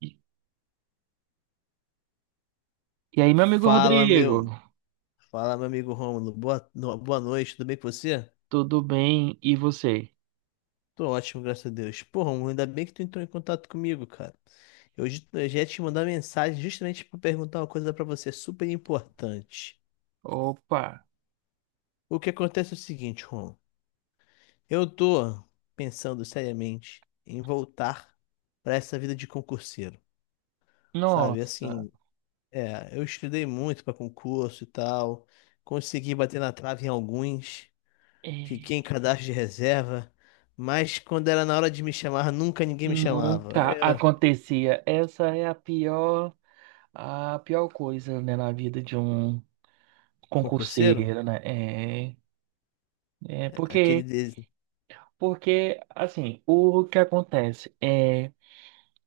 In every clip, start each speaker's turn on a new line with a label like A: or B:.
A: E e aí, meu amigo
B: Fala,
A: Rodrigo,
B: meu. Fala, meu amigo Rômulo. Boa, no- boa noite, tudo bem com você?
A: tudo bem? E você?
B: Tô ótimo, graças a Deus. Pô, Rômulo, ainda bem que tu entrou em contato comigo, cara. Eu já ia te mandar mensagem justamente pra perguntar uma coisa pra você super importante.
A: Opa,
B: O que acontece é o seguinte, Rômulo. Eu tô pensando seriamente em voltar pra essa vida de concurseiro, sabe?
A: nossa,
B: Assim, eu estudei muito pra concurso e tal, consegui bater na trave em alguns. Fiquei em
A: é,
B: cadastro de reserva, mas quando era na hora de me chamar, nunca ninguém me chamava.
A: nunca
B: Eu,
A: acontecia. Essa é a pior coisa, né, na vida de um
B: concurseiro?
A: concurseiro, né? É, é
B: Aquele
A: porque,
B: de.
A: assim, o que acontece é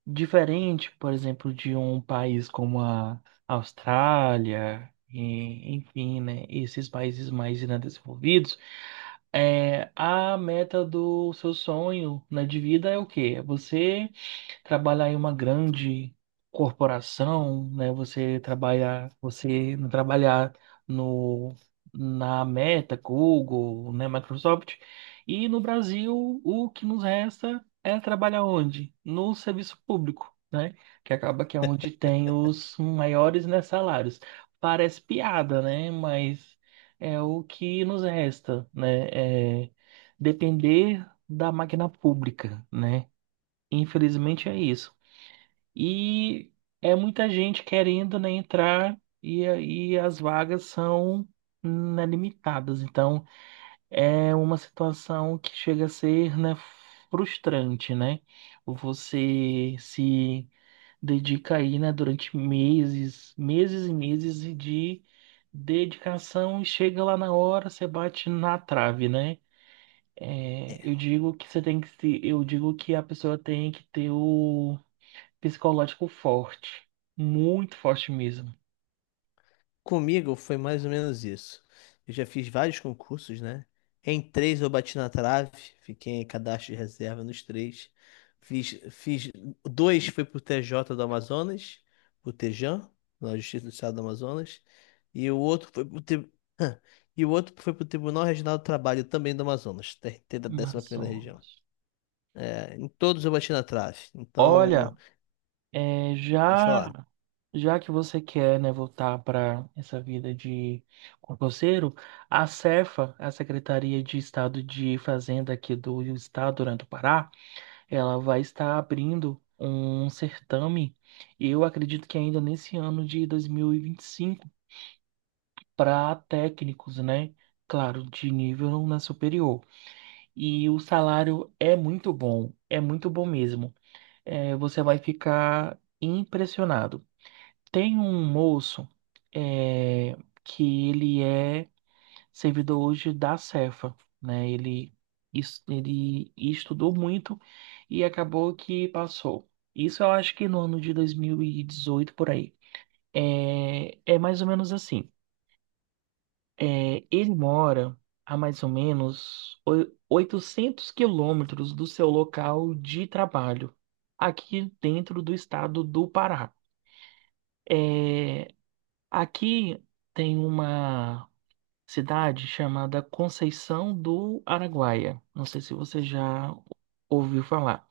A: diferente, por exemplo, de um país como a Austrália, e, enfim, né, esses países mais né, desenvolvidos, é, a meta do seu sonho, né, de vida é o quê? É você trabalhar em uma grande corporação, né? Você trabalhar, você não trabalhar no na Meta, Google, né, Microsoft. E no Brasil, o que nos resta é trabalhar onde? No serviço público, né? Que acaba que é onde tem os maiores, né, salários. Parece piada, né? Mas é o que nos resta, né? É depender da máquina pública, né? Infelizmente é isso. E é muita gente querendo, né, entrar e aí as vagas são né, limitadas. Então é uma situação que chega a ser, né, frustrante, né? Você se dedica aí, né, durante meses, meses e meses de dedicação e chega lá na hora, você bate na trave, né? É,
B: é,
A: eu digo que você tem que, eu digo que a pessoa tem que ter o psicológico forte, muito forte mesmo.
B: Comigo foi mais ou menos isso. Eu já fiz vários concursos, né? Em três eu bati na trave, fiquei em cadastro de reserva nos três. Fiz dois foi pro TJ do Amazonas, o Tejan, na Justiça do Estado do Amazonas, e o outro foi pro tri- e o outro foi pro Tribunal Regional do Trabalho também do Amazonas, TRT da 11ª região.
A: Amazonas.
B: É, em todos eu bati na trave. Então,
A: Olha, é,
B: pode
A: já
B: falar.
A: já que você quer, né, voltar para essa vida de concurseiro, a Cefa, a Secretaria de Estado de Fazenda aqui do Estado né, do Pará, ela vai estar abrindo um certame, eu acredito que ainda nesse ano de dois mil e vinte e cinco para técnicos, né? Claro, de nível né, superior. E o salário é muito bom mesmo. É, você vai ficar impressionado. Tem um moço, é, que ele é servidor hoje da Cefa, né? Ele, ele estudou muito e acabou que passou. Isso eu acho que no ano de 2018 por aí. É, é mais ou menos assim. É, ele mora a mais ou menos 800 quilômetros do seu local de trabalho, aqui dentro do estado do Pará. É, aqui tem uma cidade chamada Conceição do Araguaia. Não sei se você já ouviu falar.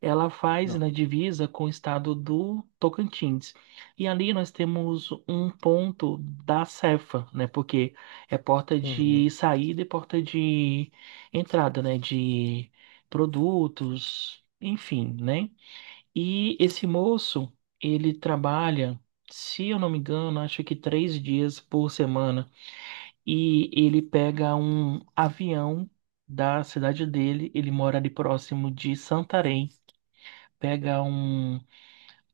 A: Ela faz
B: Não.
A: na divisa com o estado do Tocantins. E ali nós temos um ponto da Cefa, né? Porque é porta de
B: Uhum.
A: saída e porta de entrada, né? De produtos, enfim, né? E esse moço, ele trabalha, se eu não me engano, acho que 3 dias por semana. E ele pega um avião da cidade dele, ele mora ali próximo de Santarém, pega um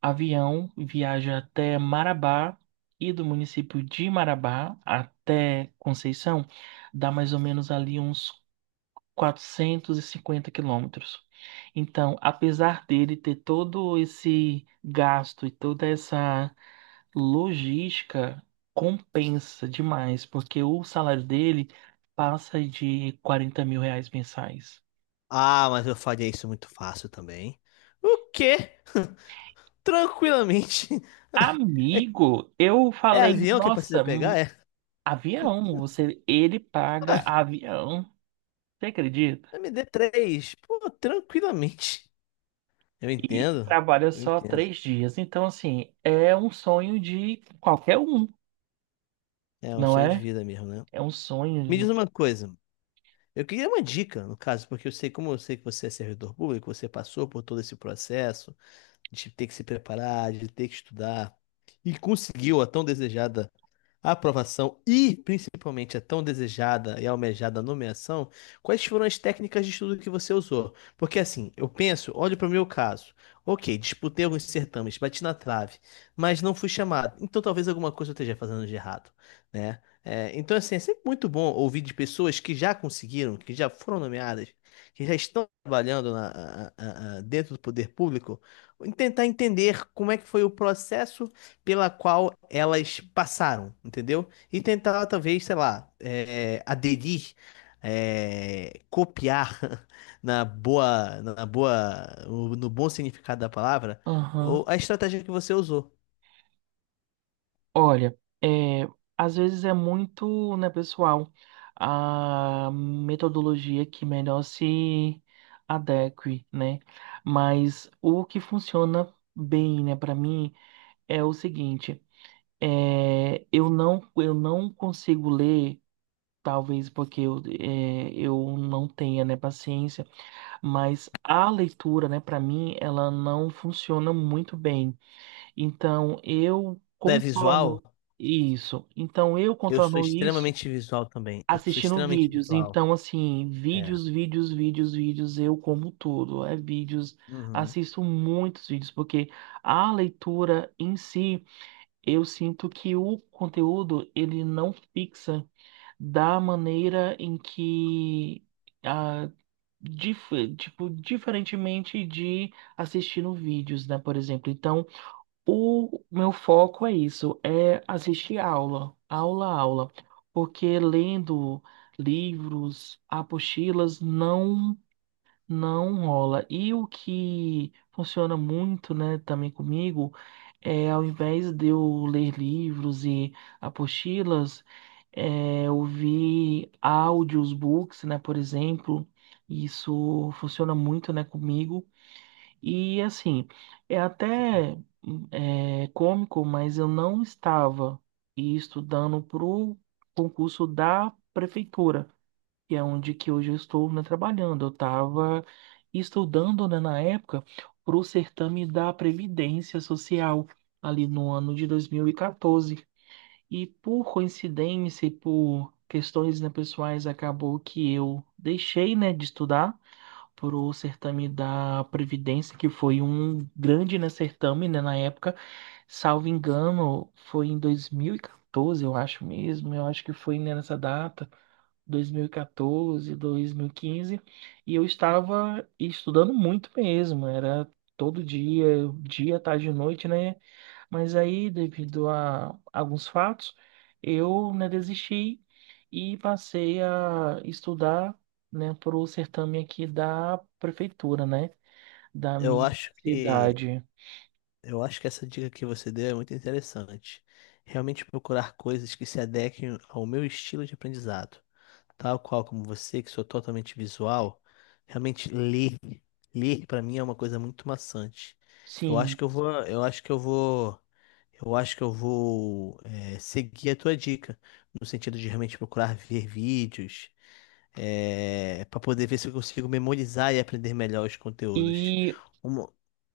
A: avião, viaja até Marabá e do município de Marabá até Conceição, dá mais ou menos ali uns 450 quilômetros. Então, apesar dele ter todo esse gasto e toda essa logística, compensa demais, porque o salário dele passa de R$ 40.000 mensais.
B: Ah, mas eu faria isso muito fácil também. O quê? Tranquilamente.
A: Amigo, eu
B: É
A: falei,
B: avião que precisa
A: nossa,
B: pegar? É.
A: avião, você, ele paga avião, você acredita?
B: md três. Pô, tranquilamente. Eu
A: E
B: entendo.
A: trabalha
B: Eu
A: só
B: entendo.
A: 3 dias. Então, assim, é um sonho de qualquer um,
B: É um
A: não
B: sonho de
A: é?
B: vida mesmo, né?
A: É um sonho,
B: Me
A: né?
B: diz uma coisa. Eu queria uma dica, no caso, porque eu sei, como eu sei que você é servidor público, você passou por todo esse processo de ter que se preparar, de ter que estudar e conseguiu a tão desejada a aprovação e, principalmente, a tão desejada e almejada nomeação, quais foram as técnicas de estudo que você usou? Porque assim, eu penso, olho para o meu caso. Ok, disputei alguns certames, bati na trave, mas não fui chamado. Então talvez alguma coisa eu esteja fazendo de errado, né? É, então, assim, é sempre muito bom ouvir de pessoas que já conseguiram, que já foram nomeadas, que já estão trabalhando dentro do poder público, tentar entender como é que foi o processo pela qual elas passaram, entendeu? E tentar, talvez, sei lá, aderir, copiar na boa, no bom significado da palavra, ou
A: Aham.
B: a estratégia que você usou.
A: Olha, é, às vezes é muito, né, pessoal, a metodologia que melhor se adeque, né? Mas o que funciona bem, né, para mim é o seguinte, é, eu não consigo ler. Talvez porque eu não tenha, né, paciência, mas a leitura, né, para mim, ela não funciona muito bem. Então, eu
B: Tu é visual?
A: contorno isso. Então, eu
B: Eu sou
A: contorno isso
B: extremamente visual também. Eu sou
A: assistindo
B: extremamente
A: vídeos.
B: visual.
A: Então, assim,
B: É.
A: vídeos, vídeos, vídeos, vídeos, eu como tudo. É vídeos,
B: Uhum.
A: assisto muitos vídeos, porque a leitura em si, eu sinto que o conteúdo, ele não fixa da maneira em que ah, tipo, diferentemente de assistindo vídeos, né, por exemplo. Então, o meu foco é isso, é assistir aula, aula, aula, porque lendo livros, apostilas, não rola. E o que funciona muito, né, também comigo, é ao invés de eu ler livros e apostilas, é, ouvir áudios, books, né, por exemplo. Isso funciona muito, né, comigo. E assim, é até cômico, mas eu não estava estudando para o concurso da prefeitura que é onde que hoje eu estou, né, trabalhando. Eu estava estudando, né, na época, para o certame da Previdência Social, ali no ano de 2014. E quatorze. E por coincidência e por questões, né, pessoais, acabou que eu deixei, né, de estudar para o certame da Previdência, que foi um grande, né, certame, né, na época. Salvo engano, foi em 2014, eu acho mesmo, eu acho que foi né, nessa data. 2014, 2015, e quatorze, 2015, e eu estava estudando muito mesmo, era todo dia, dia, tarde e noite, né? Mas aí, devido a alguns fatos, eu, né, desisti e passei a estudar, né, para o certame aqui da prefeitura, né, da
B: Eu
A: minha
B: acho que
A: cidade.
B: eu acho que essa dica que você deu é muito interessante. Realmente procurar coisas que se adequem ao meu estilo de aprendizado. Tal qual como você, que sou totalmente visual, realmente ler, ler para mim é uma coisa muito maçante. Eu acho
A: Sim.
B: que eu vou, eu acho que eu vou seguir a tua dica, no sentido de realmente procurar ver vídeos, é, para poder ver se eu consigo memorizar e aprender melhor os conteúdos.
A: E
B: Um,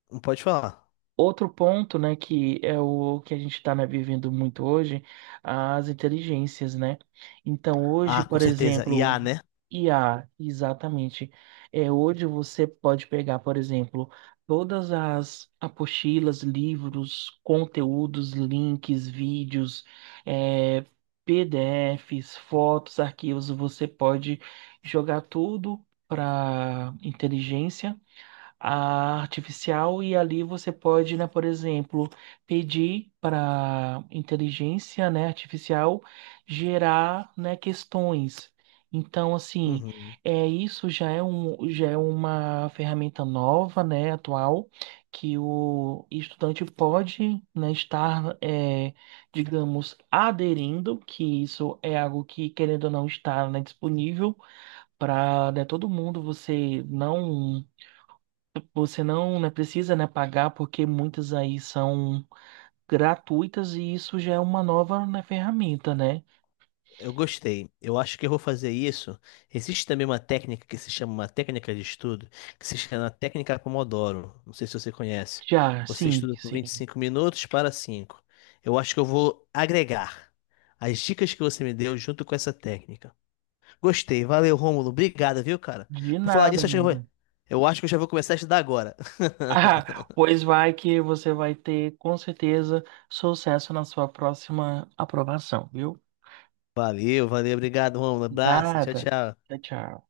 B: pode falar.
A: outro ponto, né, que é o que a gente está vivendo muito hoje, as inteligências, né? Então, hoje,
B: Ah, com
A: por
B: certeza. IA,
A: exemplo,
B: né?
A: IA, exatamente. É, hoje você pode pegar, por exemplo, todas as apostilas, livros, conteúdos, links, vídeos, é, PDFs, fotos, arquivos, você pode jogar tudo para inteligência a artificial e ali você pode, né, por exemplo, pedir para inteligência, né, artificial gerar, né, questões. Então, assim,
B: Uhum.
A: é isso já é uma ferramenta nova, né, atual, que o estudante pode, né, estar, é, digamos, aderindo, que isso é algo que, querendo ou não, está, né, disponível para todo mundo. Você não, né, precisa, né, pagar porque muitas aí são gratuitas e isso já é uma nova, né, ferramenta, né?
B: Eu gostei. Eu acho que eu vou fazer isso. Existe também uma técnica que se chama uma técnica de estudo, que se chama técnica Pomodoro. Não sei se você conhece.
A: Já,
B: Você
A: sim,
B: estuda por
A: sim.
B: 25 minutos para 5. Eu acho que eu vou agregar as dicas que você me deu junto com essa técnica. Gostei. Valeu, Rômulo. Obrigado, viu, cara?
A: De
B: Por falar
A: nada,
B: nisso, acho que eu vou...
A: amigo.
B: eu acho que eu já vou começar a estudar agora.
A: Ah, pois vai que você vai ter com certeza sucesso na sua próxima aprovação, viu?
B: Valeu, valeu. Obrigado, Rômulo. Abraço. Tchau,
A: Nada.
B: tchau.
A: Tchau, tchau.